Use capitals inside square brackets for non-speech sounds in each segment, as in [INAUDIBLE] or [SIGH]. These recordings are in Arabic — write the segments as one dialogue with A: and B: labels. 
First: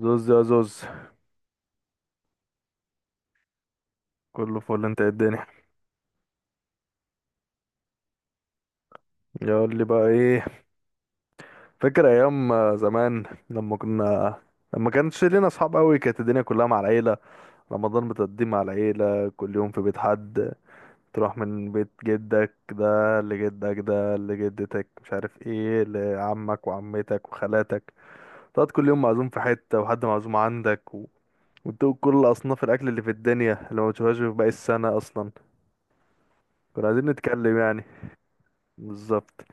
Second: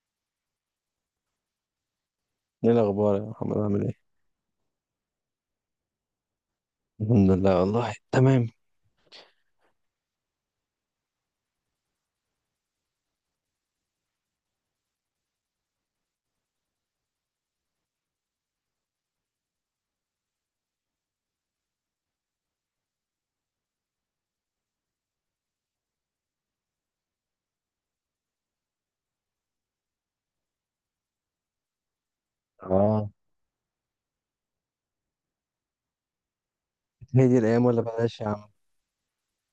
A: زوز يا زوز،
B: ايه الاخبار يا محمد؟ عامل ايه؟
A: كله فل. انت ايه الدنيا؟
B: الحمد لله والله تمام.
A: يقول لي بقى ايه. فاكر ايام زمان لما كانش لينا اصحاب قوي، كانت الدنيا كلها مع العيله. رمضان بتقضيه مع العيله، كل يوم في بيت حد. تروح من بيت جدك ده لجدك ده لجدتك، مش عارف ايه، لعمك وعمتك وخالاتك. تقعد كل يوم معزوم في حته وحد معزوم عندك وتدوق كل اصناف الاكل اللي في
B: اه،
A: الدنيا، اللي ما بتشوفهاش في باقي السنه اصلا. كنا عايزين
B: هي دي
A: نتكلم
B: الايام ولا
A: يعني.
B: بلاش يا عم.
A: بالظبط.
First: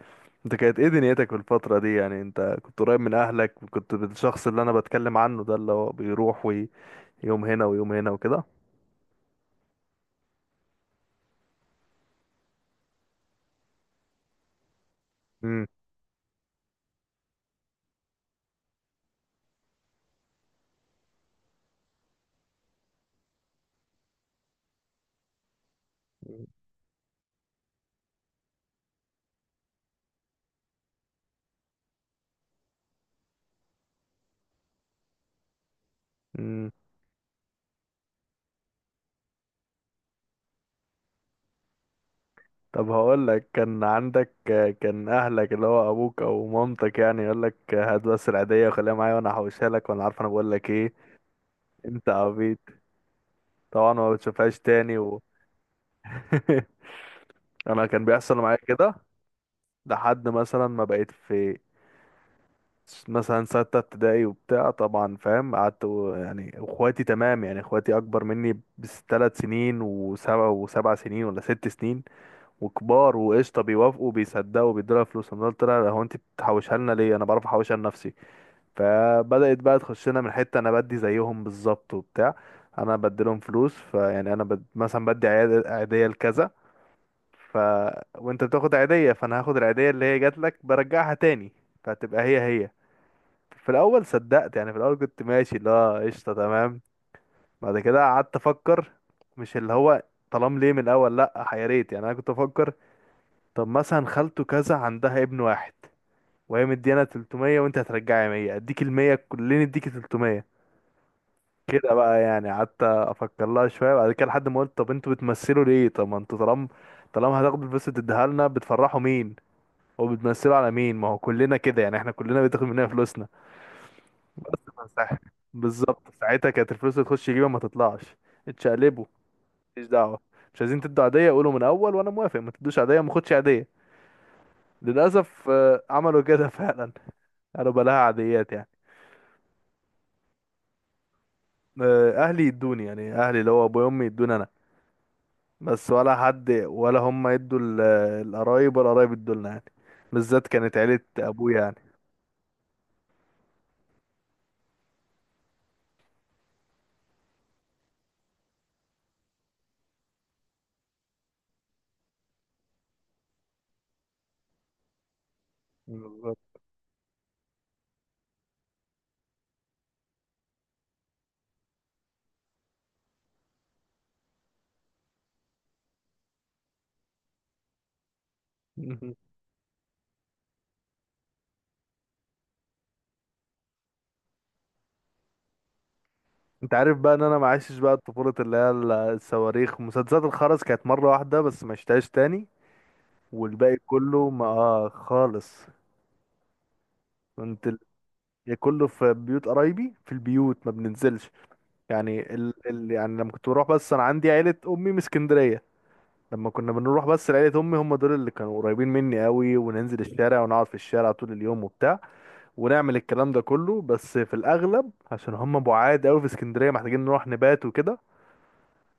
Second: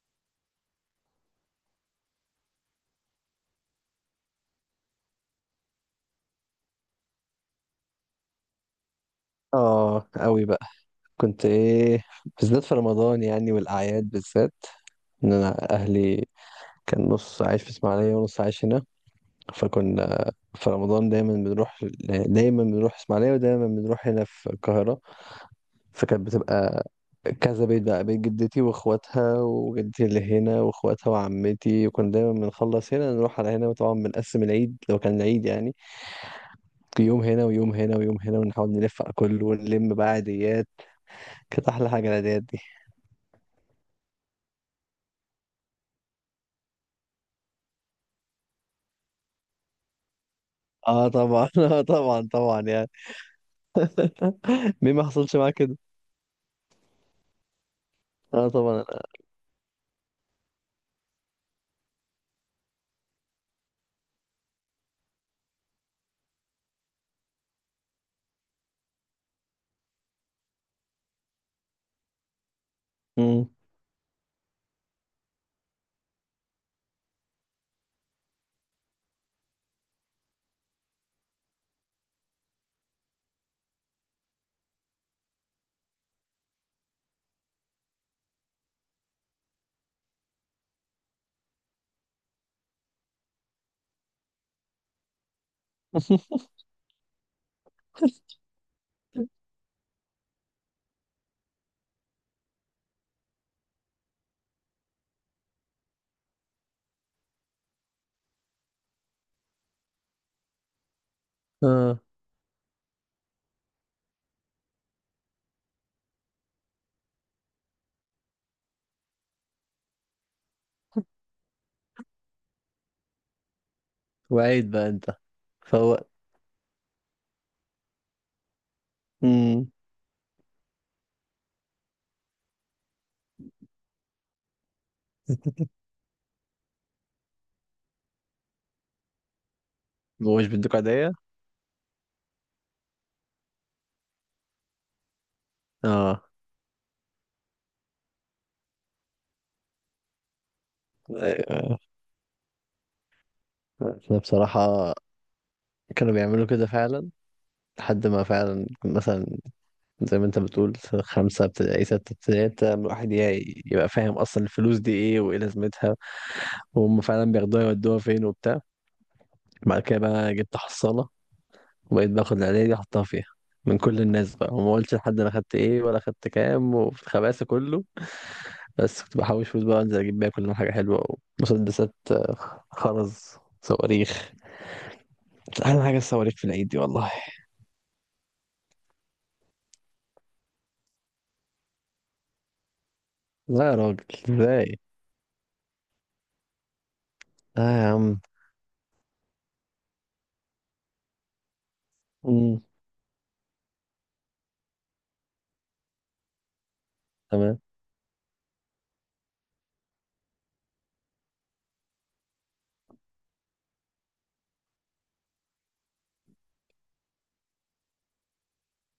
A: انت كانت ايه دنيتك في الفترة دي يعني؟ انت كنت قريب من اهلك، وكنت الشخص اللي انا بتكلم عنه ده اللي هو بيروح ويوم هنا ويوم هنا وكده.
B: اه قوي بقى. كنت ايه بالذات في رمضان يعني، والاعياد بالذات. ان
A: امم.
B: انا اهلي كان نص عايش في اسماعيليه ونص عايش هنا، فكنا في رمضان دايما بنروح اسماعيليه ودايما بنروح هنا في القاهره. فكانت بتبقى كذا بيت بقى، بيت جدتي واخواتها، وجدتي اللي هنا واخواتها، وعمتي. وكنا دايما بنخلص هنا نروح على هنا، وطبعا بنقسم العيد لو كان العيد، يعني
A: امم.
B: يوم هنا ويوم هنا ويوم هنا، ونحاول نلف على كله ونلم بقى عيديات. كانت احلى حاجه العيديات دي.
A: طب هقول لك، كان عندك كان اهلك اللي هو ابوك او مامتك يعني يقول لك هات بس العيدية وخليها معايا وانا هحوشها لك وانا عارف انا بقول لك ايه.
B: اه طبعا. [LAUGHS] اه
A: انت
B: طبعا
A: عبيط
B: طبعا يعني.
A: طبعا، ما بتشوفهاش
B: مين
A: تاني
B: ما حصلش معاه كده؟
A: [LAUGHS] انا كان بيحصل
B: اه
A: معايا
B: طبعا.
A: كده، لحد مثلا ما بقيت في مثلا ستة ابتدائي وبتاع. طبعا فاهم. قعدت يعني اخواتي تمام، يعني اخواتي اكبر مني بثلاث سنين، وسبع سنين ولا ست سنين، وكبار
B: امم.
A: وقشطه، بيوافقوا بيصدقوا بيدولها فلوس. انا قلت لها هو انت بتحوشها لنا ليه، انا بعرف احوشها لنفسي. فبدات بقى تخش لنا من حته، انا بدي زيهم بالظبط وبتاع، انا بدي لهم فلوس. فيعني انا مثلا بدي عيديه لكذا. ف وانت بتاخد عيديه، فانا هاخد العيديه اللي هي جات لك برجعها تاني، فتبقى هي هي. في الاول صدقت يعني، في الاول كنت ماشي اللي هو قشطه
B: [LAUGHS]
A: تمام. بعد كده قعدت افكر، مش اللي هو طالما ليه من الاول؟ لا يا ريت يعني، انا كنت افكر. طب مثلا خالته كذا عندها ابن واحد وهي مديانا 300، وانت هترجعي 100، اديك ال 100. كلنا اديك 300. كده
B: اه،
A: بقى يعني. قعدت افكر لها شويه بعد كده، لحد ما قلت طب انتوا بتمثلوا ليه؟ طب ما انتوا طالما، طالما هتاخدوا الفلوس تديها لنا، بتفرحوا مين وبتمثلوا على مين؟ ما هو كلنا كده يعني، احنا كلنا بتاخد مننا فلوسنا. بس
B: وعيد بقى انت.
A: مساحة. بالظبط،
B: فهو،
A: ساعتها كانت الفلوس اللي تخش جيبه ما تطلعش، اتشقلبوا.
B: امم،
A: مفيش دعوة، مش عايزين تدوا عادية قولوا من أول وأنا موافق، ما تدوش عادية ما خدش عادية. للأسف آه، عملوا كده [LAUGHS] فعلا، قالوا بلاها عاديات يعني.
B: مش بدك عيدية.
A: آه، أهلي يدوني، يعني أهلي اللي هو أبويا وأمي يدوني أنا، بس ولا
B: اه.
A: حد، ولا هم يدوا القرايب، ولا قرايب يدوا لنا يعني، بالذات كانت عيلة أبويا يعني.
B: آه، احنا بصراحة كانوا بيعملوا كده فعلا، لحد ما فعلا مثلا زي ما انت بتقول خمسة ابتدائي ستة ابتدائي، ابتدى الواحد يبقى فاهم اصلا الفلوس دي ايه وايه لازمتها،
A: بالظبط.
B: وهم فعلا بياخدوها يودوها فين وبتاع. بعد كده بقى جبت حصالة، وبقيت باخد العيدية دي أحطها فيها من كل الناس بقى، وما قلتش لحد أنا خدت إيه ولا خدت كام، وفي الخباثة كله. بس كنت
A: [LAUGHS]
B: بحوش فلوس بقى، أنزل أجيب بيها كل يوم حاجة حلوة: ومسدسات، آه، خرز، صواريخ. أحلى حاجة الصواريخ في العيد
A: انت
B: دي
A: عارف
B: والله.
A: بقى ان انا ما عشتش بقى الطفوله اللي هي الصواريخ مسدسات الخرز، كانت مره واحده بس ما عشتهاش تاني،
B: لا يا
A: والباقي
B: راجل،
A: كله ما
B: إزاي؟
A: آه خالص. كنت
B: لا
A: ال...
B: يا عم.
A: يا كله في بيوت قرايبي، في البيوت ما بننزلش يعني.
B: مم.
A: يعني لما كنت بروح، بس انا عندي عيلة امي من اسكندرية. لما كنا بنروح بس لعيلة
B: تمام.
A: امي، هم دول اللي كانوا قريبين مني قوي، وننزل الشارع ونقعد في الشارع طول اليوم وبتاع، ونعمل الكلام ده كله، بس في الاغلب عشان هم بعاد قوي في اسكندرية محتاجين نروح نبات وكده.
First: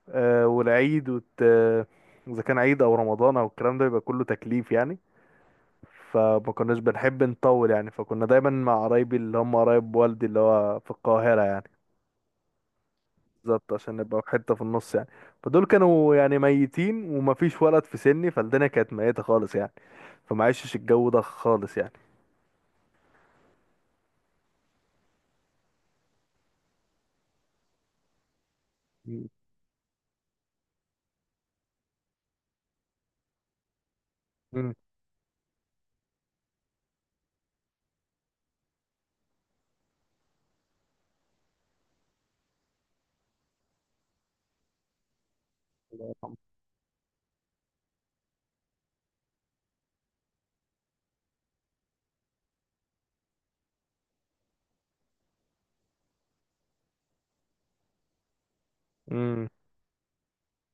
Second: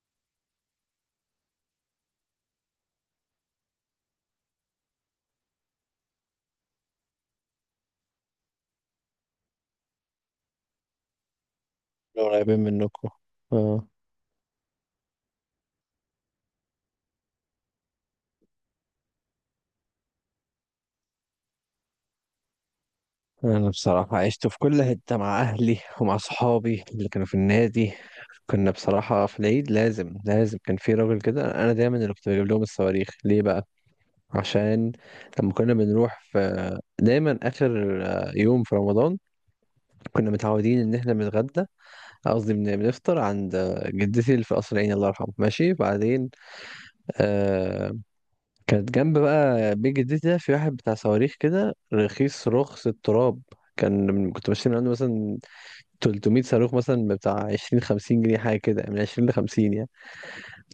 A: آه، والعيد وت... آه، اذا كان عيد او رمضان او الكلام ده بيبقى كله تكليف يعني. فما كناش بنحب نطول يعني، فكنا دايما مع قرايبي اللي هم قرايب والدي اللي هو في القاهرة يعني.
B: قريبين منكم.
A: بالظبط،
B: اه.
A: عشان نبقى في حتة في النص يعني. فدول كانوا يعني ميتين ومفيش ولد في سني، فالدنيا كانت ميتة خالص يعني. فما عشتش الجو ده خالص يعني.
B: أنا بصراحة عشت في كل حتة مع أهلي ومع صحابي اللي كانوا في النادي. كنا بصراحة في العيد لازم لازم، كان في راجل كده أنا دايما اللي كنت بجيب لهم الصواريخ. ليه بقى؟
A: مم.
B: عشان لما كنا بنروح في دايما آخر، آه، يوم في رمضان، كنا متعودين إن إحنا بنتغدى، قصدي بنفطر عند، آه، جدتي اللي في قصر العيني الله يرحمه، ماشي؟ بعدين آه، كانت جنب بقى بيت جدتي ده في واحد بتاع صواريخ كده رخيص رخص التراب. كان كنت بشتري من عنده مثلا 300 صاروخ مثلا بتاع 20 50 جنيه، حاجة كده من 20 ل
A: مم.
B: 50 يعني.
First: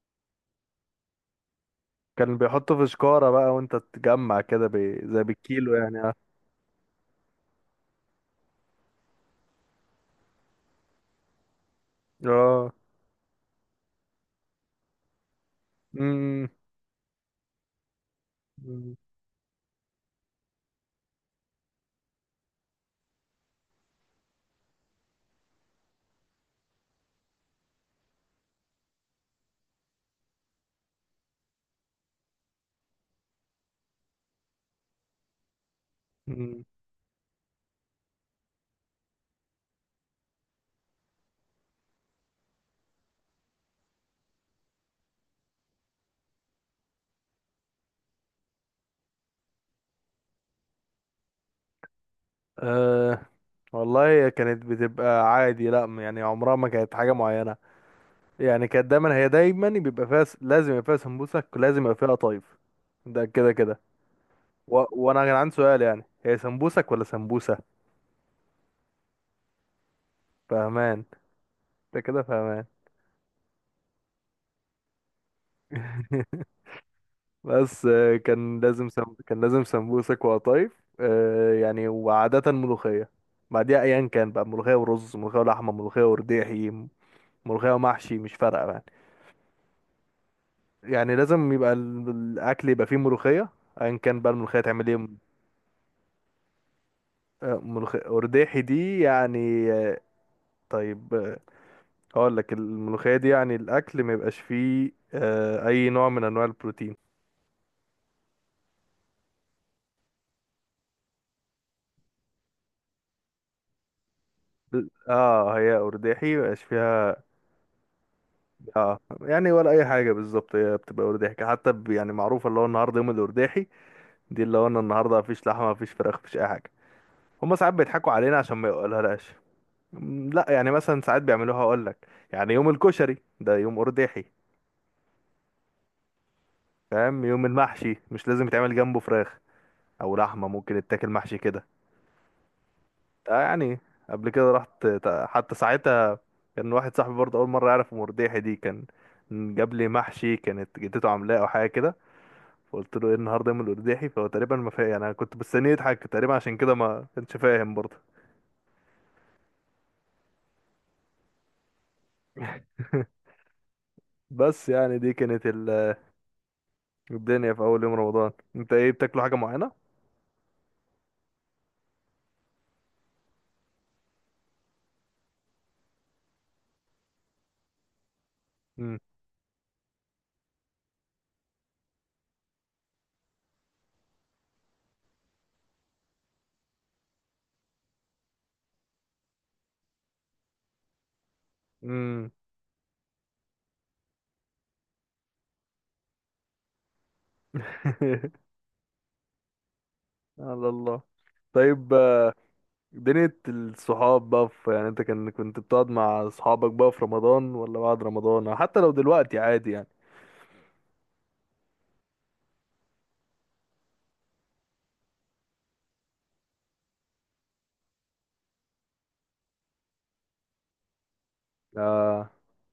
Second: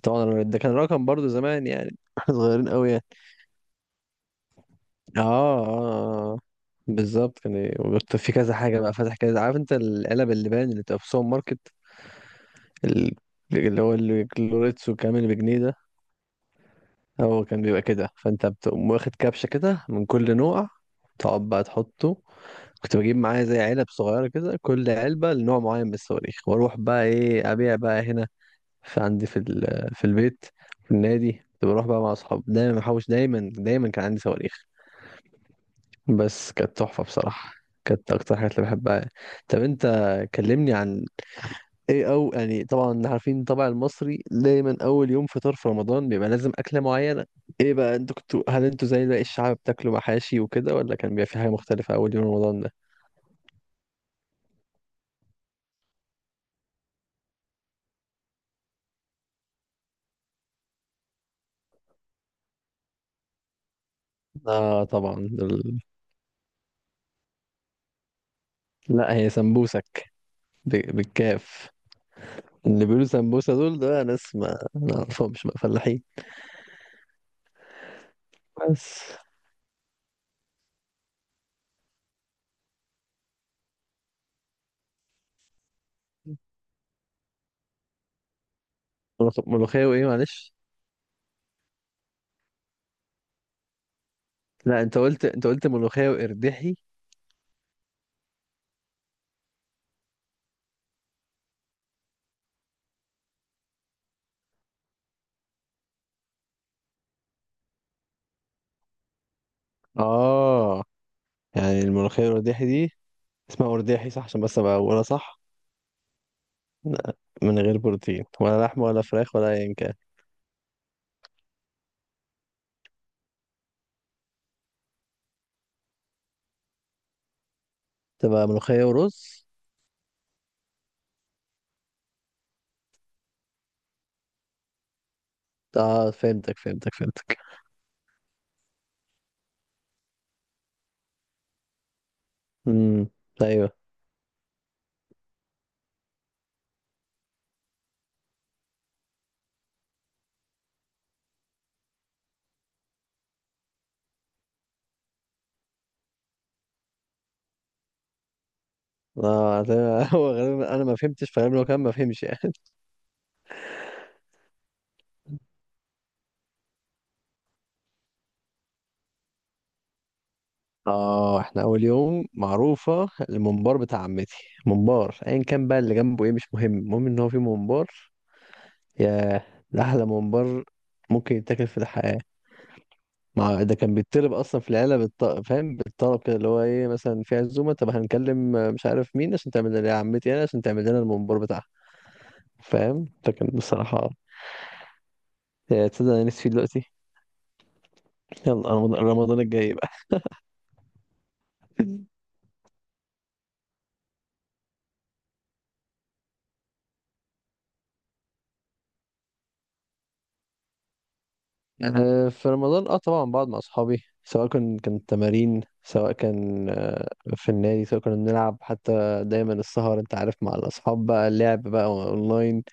B: طبعا ده كان رقم برضو زمان يعني، [LAUGHS] احنا
A: كان
B: صغيرين
A: بيحطوا في
B: قوي يعني.
A: شكارة بقى وانت تجمع كده
B: اه.
A: زي بالكيلو يعني، اه.
B: اه آه. بالظبط، كان كنت في كذا حاجه بقى، فاتح كذا. عارف انت العلب اللبان اللي بتبقى في السوبر ماركت؟
A: اه.
B: ال- اللي هو الكلوريتسو كامل بجنيه ده.
A: مم.
B: هو كان بيبقى كده، فانت بتقوم
A: مم.
B: واخد كبشه كده من كل نوع، تقعد بقى تحطه. كنت بجيب معايا زي علب صغيره كده، كل علبه لنوع معين من الصواريخ، واروح بقى ايه، ابيع بقى هنا في عندي في في البيت، في النادي. كنت بروح بقى مع اصحاب، دايما محوش، دايما دايما كان عندي صواريخ، بس
A: مم.
B: كانت تحفة بصراحة. كانت اكتر حاجات اللي بحبها. طب انت كلمني عن ايه، او يعني طبعا عارفين الطبع المصري دايما اول يوم فطار في رمضان بيبقى لازم اكلة معينة. ايه بقى انتوا كنتوا، هل انتوا زي باقي الشعب بتاكلوا محاشي وكده، ولا كان بيبقى في حاجة مختلفة اول يوم رمضان ده؟
A: آه. والله هي كانت بتبقى عادي، لا يعني عمرها ما كانت حاجة معينة يعني. كانت دايما، هي دايما بيبقى فيها لازم يبقى فيها سمبوسك، ولازم يبقى فيها قطايف. ده كده كده.
B: اه
A: وانا
B: طبعا
A: كان عندي
B: دول...
A: سؤال يعني، هي سمبوسك ولا سمبوسة؟
B: لا هي سمبوسك،
A: فهمان.
B: بالكاف.
A: ده كده فهمان.
B: اللي بيقولوا سمبوسة دول، ده ناس ما اعرفهمش بقى، فلاحين.
A: [LAUGHS] بس آه،
B: بس
A: كان لازم سمبوسك وقطايف آه، يعني، وعادة ملوخية. بعديها ايا كان بقى، ملوخية ورز، ملوخية ولحمة، ملوخية ورديحي، ملوخية ومحشي، مش فارقة يعني.
B: ملوخية وايه معلش؟
A: يعني لازم يبقى الاكل يبقى فيه ملوخية، ايا كان بقى الملوخية
B: لا
A: تعمل ايه.
B: انت قلت، انت قلت ملوخية وقرداحي.
A: آه، ملوخية ورديحي دي يعني. طيب آه، اقول لك الملوخية دي يعني الاكل ما يبقاش فيه آه، اي نوع من انواع البروتين.
B: اه، يعني الملوخية والقرداحي دي اسمها قرداحي صح؟ عشان بس ابقى اقولها صح.
A: اه، هي ارداحي ما يبقاش
B: لا،
A: فيها.
B: من غير بروتين ولا لحم
A: اه
B: ولا فراخ ولا
A: يعني ولا
B: ايا
A: اي
B: كان.
A: حاجة بالظبط، هي بتبقى ارداحي، حتى يعني معروفة اللي هو النهاردة يوم الارداحي، دي اللي هو أنا النهاردة مفيش لحمة مفيش فراخ مفيش اي حاجة. هما ساعات بيضحكوا علينا
B: تبقى
A: عشان ما
B: ملوخية
A: يقولهاش.
B: ورز.
A: لا يعني مثلا ساعات بيعملوها، اقول لك يعني يوم الكشري ده يوم ارداحي.
B: اه، فهمتك فهمتك
A: فاهم،
B: فهمتك.
A: يوم المحشي مش لازم يتعمل جنبه فراخ او لحمة، ممكن يتاكل محشي كده.
B: امم.
A: آه
B: ايوه.
A: يعني. قبل كده رحت، حتى ساعتها كان واحد صاحبي برضه اول مره يعرف المرجيحي دي، كان جاب لي محشي، كانت جدته عاملاه او حاجه كده، فقلت له ايه النهارده يوم الارجيحي، فهو تقريبا ما فاهم يعني. انا كنت مستنيه يضحك تقريبا، عشان كده ما كانش فاهم برضه.
B: اه. ده [LAUGHS] هو غالبا انا ما فهمتش، فغالبا هو كمان ما فهمش يعني.
A: بس يعني دي كانت الدنيا في اول يوم رمضان. انت ايه بتاكلوا حاجه معينه؟
B: اه، احنا اول يوم معروفة الممبار بتاع عمتي. ممبار، ايا كان بقى اللي جنبه ايه مش مهم، المهم ان هو في ممبار.
A: امم.
B: ياه، ده أحلى ممبار ممكن يتاكل في الحياة. مع ده كان بيتطلب أصلا في العيلة فاهم، بالطلب كده، اللي هو إيه، مثلا في عزومة طب هنكلم، آه، مش عارف مين، عشان تعمل لنا يا عمتي أنا، عشان تعمل لنا الممبار بتاعها.
A: امم.
B: فاهم؟ فكان بصراحة، يا تصدق أنا نفسي فيه دلوقتي.
A: [LAUGHS]
B: يلا رمضان، رمضان الجاي بقى.
A: على الله. طيب
B: [LAUGHS]
A: آه، دنيا الصحاب بقى، في يعني انت كان كنت بتقعد مع اصحابك بقى في رمضان ولا بعد رمضان، أو حتى لو دلوقتي عادي يعني.
B: آه، في رمضان اه طبعا بقعد مع اصحابي، سواء كان تمارين، سواء كان، آه، في النادي، سواء كنا بنلعب، حتى دايما السهر انت عارف مع الاصحاب بقى، اللعب بقى
A: اه
B: اونلاين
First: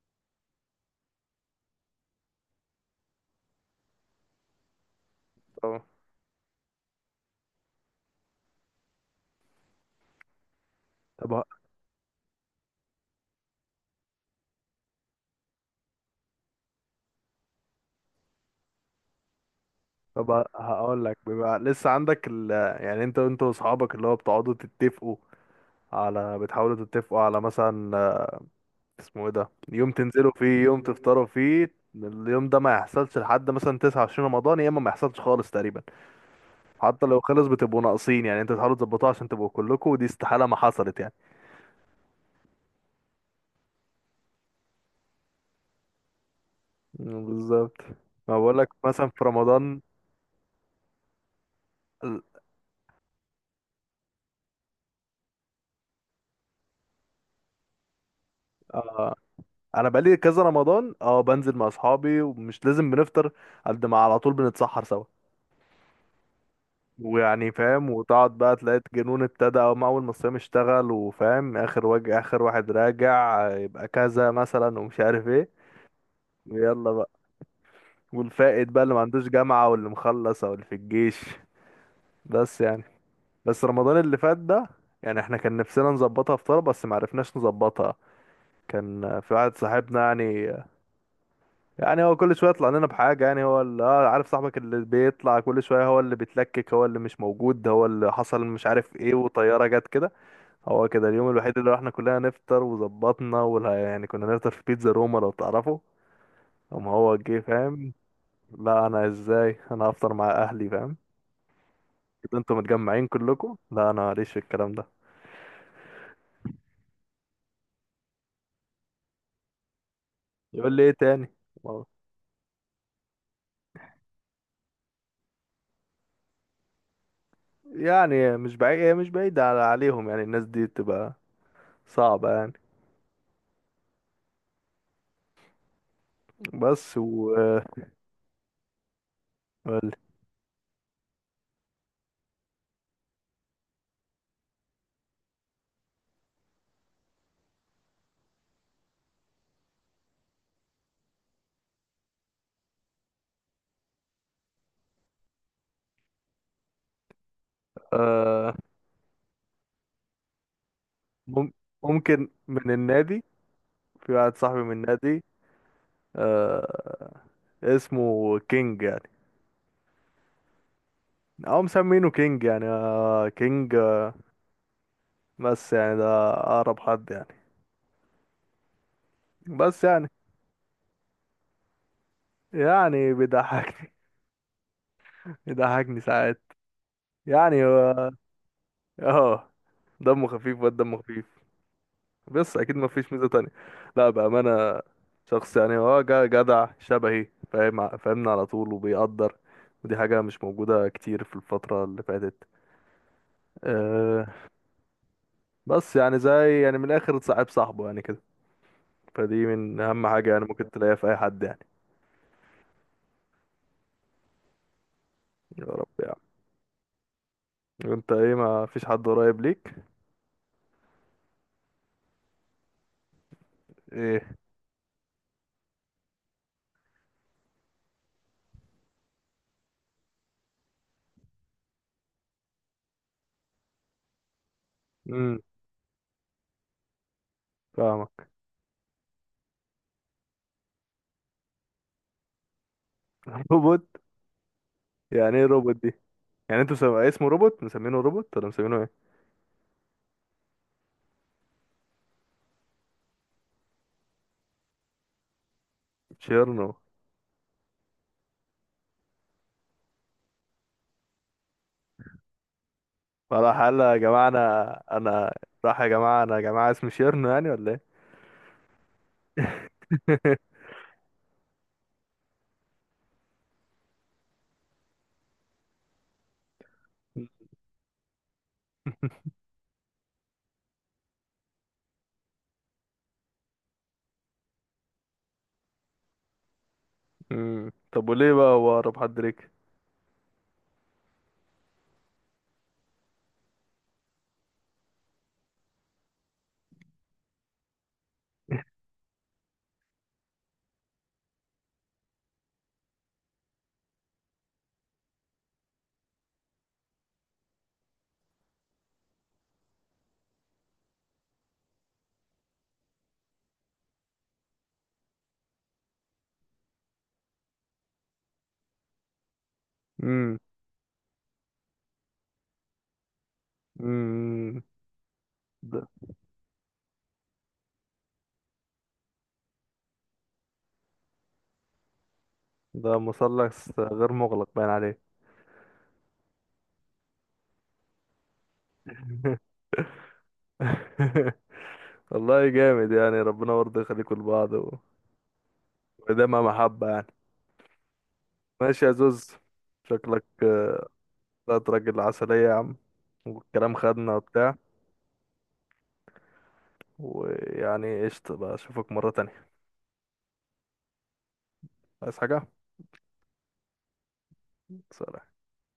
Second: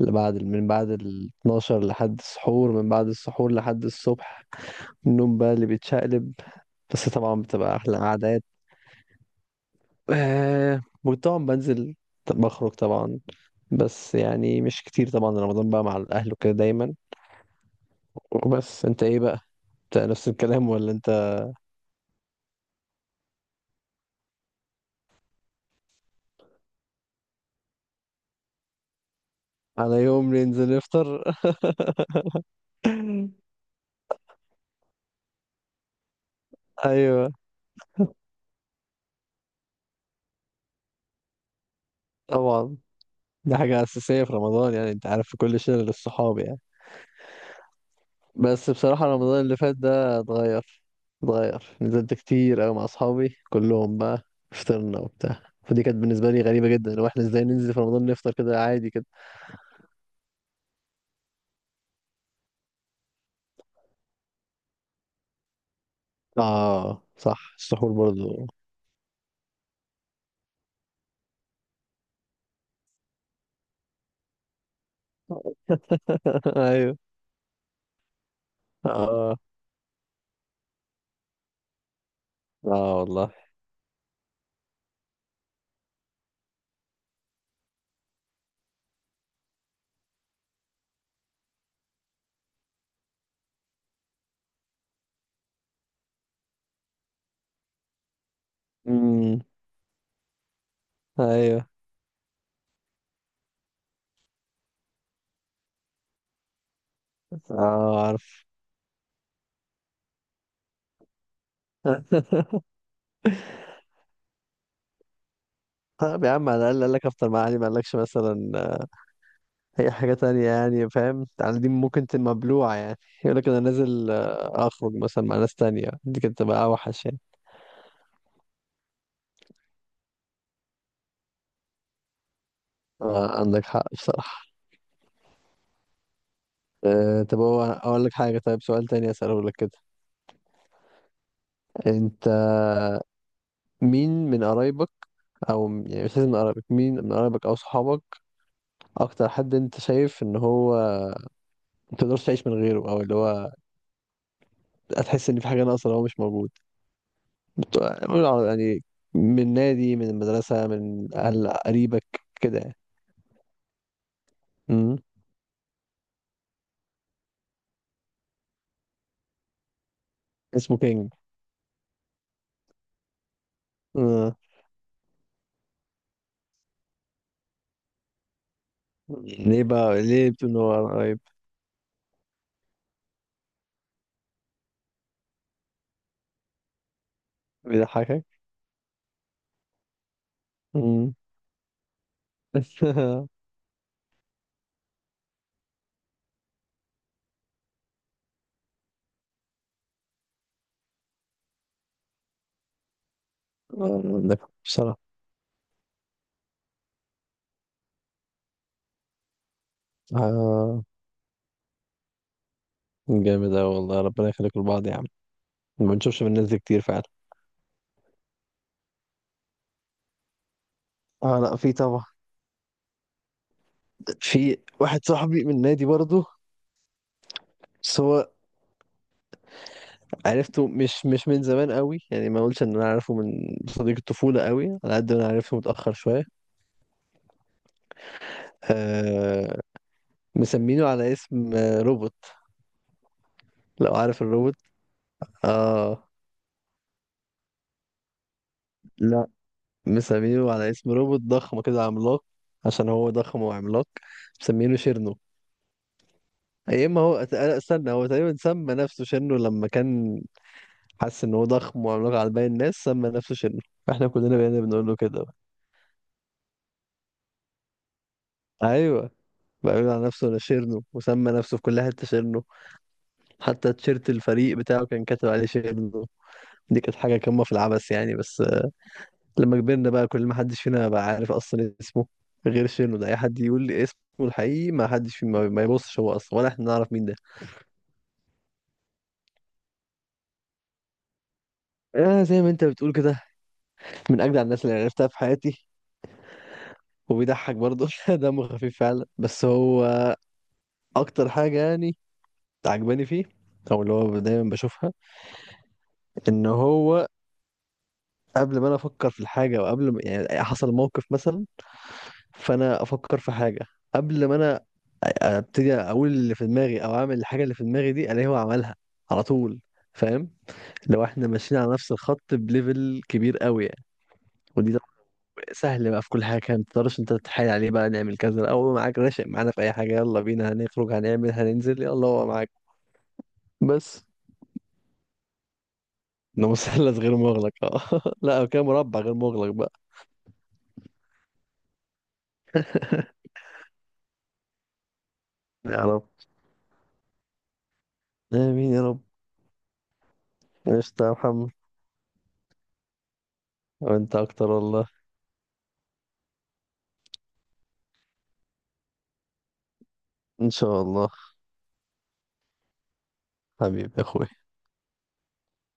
B: اللي بعد، من بعد ال 12 لحد السحور، من بعد السحور لحد الصبح، النوم بقى اللي
A: طبعا.
B: بيتشقلب. بس طبعا بتبقى أحلى قعدات. آه،
A: طب
B: وطبعا
A: ه-
B: بنزل، بخرج طبعا، بس يعني مش كتير. طبعا رمضان بقى مع الأهل وكده دايما. وبس أنت إيه بقى؟ أنت نفس
A: طب
B: الكلام ولا
A: هقول
B: أنت؟
A: لك بيبقى لسه عندك يعني انت، انت واصحابك اللي هو بتقعدوا تتفقوا على، بتحاولوا تتفقوا على مثلا آه، اسمه ايه ده، يوم
B: على
A: تنزلوا
B: يوم
A: فيه
B: ننزل
A: يوم
B: نفطر؟
A: تفطروا فيه، اليوم ده ما يحصلش لحد
B: [LAUGHS]
A: مثلا 29 رمضان، يا اما ما يحصلش خالص تقريبا. حتى لو
B: أيوه
A: خلص بتبقوا ناقصين يعني، انتوا تحاولوا تظبطوها عشان تبقوا كلكم، ودي استحالة ما حصلت يعني.
B: طبعا، دي حاجة أساسية في رمضان يعني، أنت عارف في كل شلة للصحاب يعني.
A: مم، بالظبط. ما بقول لك
B: بس بصراحة
A: مثلا في
B: رمضان اللي فات
A: رمضان
B: ده اتغير، اتغير. نزلت كتير أوي مع أصحابي كلهم بقى، فطرنا وبتاع. فدي كانت بالنسبة لي غريبة جدا، لو احنا ازاي ننزل في رمضان نفطر كده عادي كده.
A: آه، انا بقالي كذا رمضان اه بنزل مع اصحابي ومش لازم بنفطر، قد ما على طول بنتسحر سوا.
B: اه صح،
A: ويعني فاهم،
B: السحور
A: وتقعد
B: برضو.
A: بقى تلاقي الجنون ابتدى، أو اول ما الصيام اشتغل وفاهم، اخر اخر واحد راجع آه، يبقى كذا مثلا ومش عارف ايه.
B: [LAUGHS]
A: ويلا
B: ايوه.
A: بقى. والفائت بقى اللي ما عندوش
B: اه.
A: جامعة واللي مخلص او اللي في الجيش. بس
B: اه
A: يعني.
B: والله.
A: بس رمضان اللي فات ده يعني، احنا كان نفسنا نظبطها فطار بس ما عرفناش نظبطها. كان في واحد صاحبنا يعني، يعني هو كل شويه يطلع لنا بحاجه، يعني هو اللي اه عارف صاحبك اللي بيطلع كل شويه، هو اللي بيتلكك، هو اللي مش موجود، هو اللي حصل مش عارف ايه،
B: امم.
A: وطياره جت كده. هو كده اليوم الوحيد
B: ايوه.
A: اللي احنا كلنا نفطر وظبطنا، ولا يعني، كنا نفطر في بيتزا روما لو تعرفه. اما هو جه فاهم،
B: اه عارف.
A: لا انا ازاي، انا هفطر مع اهلي فاهم. كده انتوا
B: [LAUGHS]
A: متجمعين كلكم، لا انا ماليش في الكلام ده.
B: طب يا عم على الأقل قال لك افطر مع أهلي، ما قالكش مثلا هي حاجة تانية
A: يقول لي
B: يعني،
A: ايه
B: فاهم؟
A: تاني.
B: يعني دي
A: والله.
B: ممكن تبقى مبلوعة يعني. يقول لك أنا نازل، آه، أخرج مثلا مع ناس تانية، دي كانت تبقى أوحش يعني.
A: يعني مش بعيد، هي مش بعيدة عليهم يعني، الناس دي بتبقى صعبة يعني.
B: آه، عندك حق بصراحة.
A: بس
B: أه
A: و.
B: طب هو أقول لك حاجة، طيب سؤال تاني أسأله لك كده. أنت مين من قرايبك، أو يعني مش لازم من قرايبك، مين من قرايبك أو صحابك أكتر حد أنت شايف إن هو متقدرش تعيش من غيره، أو اللي هو هتحس إن في حاجة ناقصة لو هو مش موجود؟ بت- قول على،
A: قول.
B: يعني من نادي، من المدرسة، من أهل
A: مم-
B: قريبك
A: ممكن
B: كده
A: من
B: يعني.
A: النادي. في واحد صاحبي من
B: مم.
A: النادي. آه. اسمه كينج يعني،
B: اسمه كينج.
A: او مسمينه كينج يعني آه كينج آه،
B: آه.
A: بس يعني ده اقرب حد يعني.
B: ليه
A: بس
B: بقى،
A: يعني.
B: ليه بتنور قريب؟
A: يعني بيضحكني. [LAUGHS] بيضحكني ساعات يعني
B: بيضحكك.
A: اه، دمه خفيف، واد دمه
B: مم.
A: خفيف، بس اكيد
B: [LAUGHS]
A: ما فيش ميزة
B: آه،
A: تانية. لا بأمانة، شخص يعني هو جدع شبهي فاهم، فاهمنا على طول وبيقدر، ودي حاجة مش موجودة كتير في الفترة اللي فاتت آه،
B: عندك حق بصراحة.
A: بس يعني زي يعني من الاخر صاحب صاحبه يعني كده، فدي من اهم حاجة يعني ممكن
B: آه.
A: تلاقيها في اي حد يعني.
B: جامد أوي والله، ربنا يخليكم لبعض يا عم.
A: يا رب
B: ما
A: يعني.
B: بنشوفش من الناس دي كتير فعلا.
A: انت ايه ما فيش حد قريب ليك؟
B: اه لا في طبعا.
A: ايه.
B: في واحد صاحبي من نادي برضه، بس هو عرفته مش من زمان قوي يعني. ما اقولش ان انا عارفه من صديق الطفولة قوي، على قد ما انا
A: امم.
B: عرفته متأخر شوية.
A: فاهمك.
B: آه. مسمينه على اسم، آه، روبوت.
A: [LAUGHS] روبوت.
B: لو عارف الروبوت.
A: يعني ايه روبوت دي؟
B: اه.
A: يعني انتوا اسمه روبوت، مسمينه روبوت ولا مسمينه ايه؟
B: لا، مسمينه على اسم روبوت ضخم كده عملاق، عشان هو ضخم وعملاق. مسمينه شيرنو.
A: شيرنو.
B: يا اما هو استنى، هو تقريبا سمى نفسه شيرنو لما كان حس ان هو ضخم وعملاق على باقي الناس، سمى نفسه شيرنو.
A: فراح قال يا
B: احنا
A: جماعة
B: كلنا بقينا
A: انا
B: بنقول له كده
A: انا
B: بقى.
A: راح يا جماعة انا، يا جماعة اسمي شيرنو يعني ولا ايه؟
B: ايوه، بقى بيقول على نفسه انا
A: [LAUGHS]
B: شيرنو، وسمى نفسه في كل حته شيرنو. حتى تيشيرت الفريق بتاعه كان كاتب عليه شيرنو. دي كانت حاجه قمه في العبث يعني. بس لما كبرنا بقى، كل ما حدش فينا بقى عارف اصلا اسمه غير شنو ده، اي حد يقول لي اسمه الحقيقي ما حدش فينا ما يبصش، هو اصلا ولا احنا نعرف مين ده.
A: امم. طب وليه بقى هو اقرب حد ليك؟
B: آه زي ما انت بتقول كده، من اجدع الناس اللي عرفتها في حياتي. وبيضحك برضه [LAUGHS] دمه خفيف فعلا. بس هو اكتر حاجه يعني عجباني فيه، او اللي هو دايما بشوفها، ان هو قبل ما انا افكر في الحاجه، او قبل ما يعني حصل موقف مثلا فانا افكر في حاجه، قبل ما انا ابتدي اقول اللي في دماغي، او اعمل الحاجه اللي في دماغي دي، الاقيه هو عملها على طول. فاهم؟
A: امم.
B: لو احنا ماشيين على نفس الخط بليفل كبير قوي يعني.
A: امم.
B: ودي طب
A: ده
B: سهل بقى في كل حاجه. كانت متقدرش انت تتحايل عليه بقى، نعمل كذا او هو معاك راشق معانا في اي حاجه، يلا بينا هنخرج، هنعمل، هننزل، يلا هو معاك.
A: ده مثلث
B: بس
A: غير مغلق باين عليه.
B: انه مثلث غير مغلق، اه [LAUGHS] لا كان مربع غير مغلق بقى.
A: [LAUGHS] والله جامد يعني،
B: [LAUGHS]
A: ربنا برضه يخليكوا لبعض
B: يا رب.
A: ودايما محبة يعني.
B: امين يا
A: ماشي يا
B: رب.
A: زوز. شكلك آه،
B: قشطة يا محمد.
A: طلعت راجل عسلية يا عم، والكلام خدنا
B: وانت اكتر
A: وبتاع.
B: والله.
A: ويعني قشطة بقى اشوفك مرة تانية.
B: ان شاء الله.
A: عايز حاجة؟
B: حبيبي يا اخوي.
A: سلام.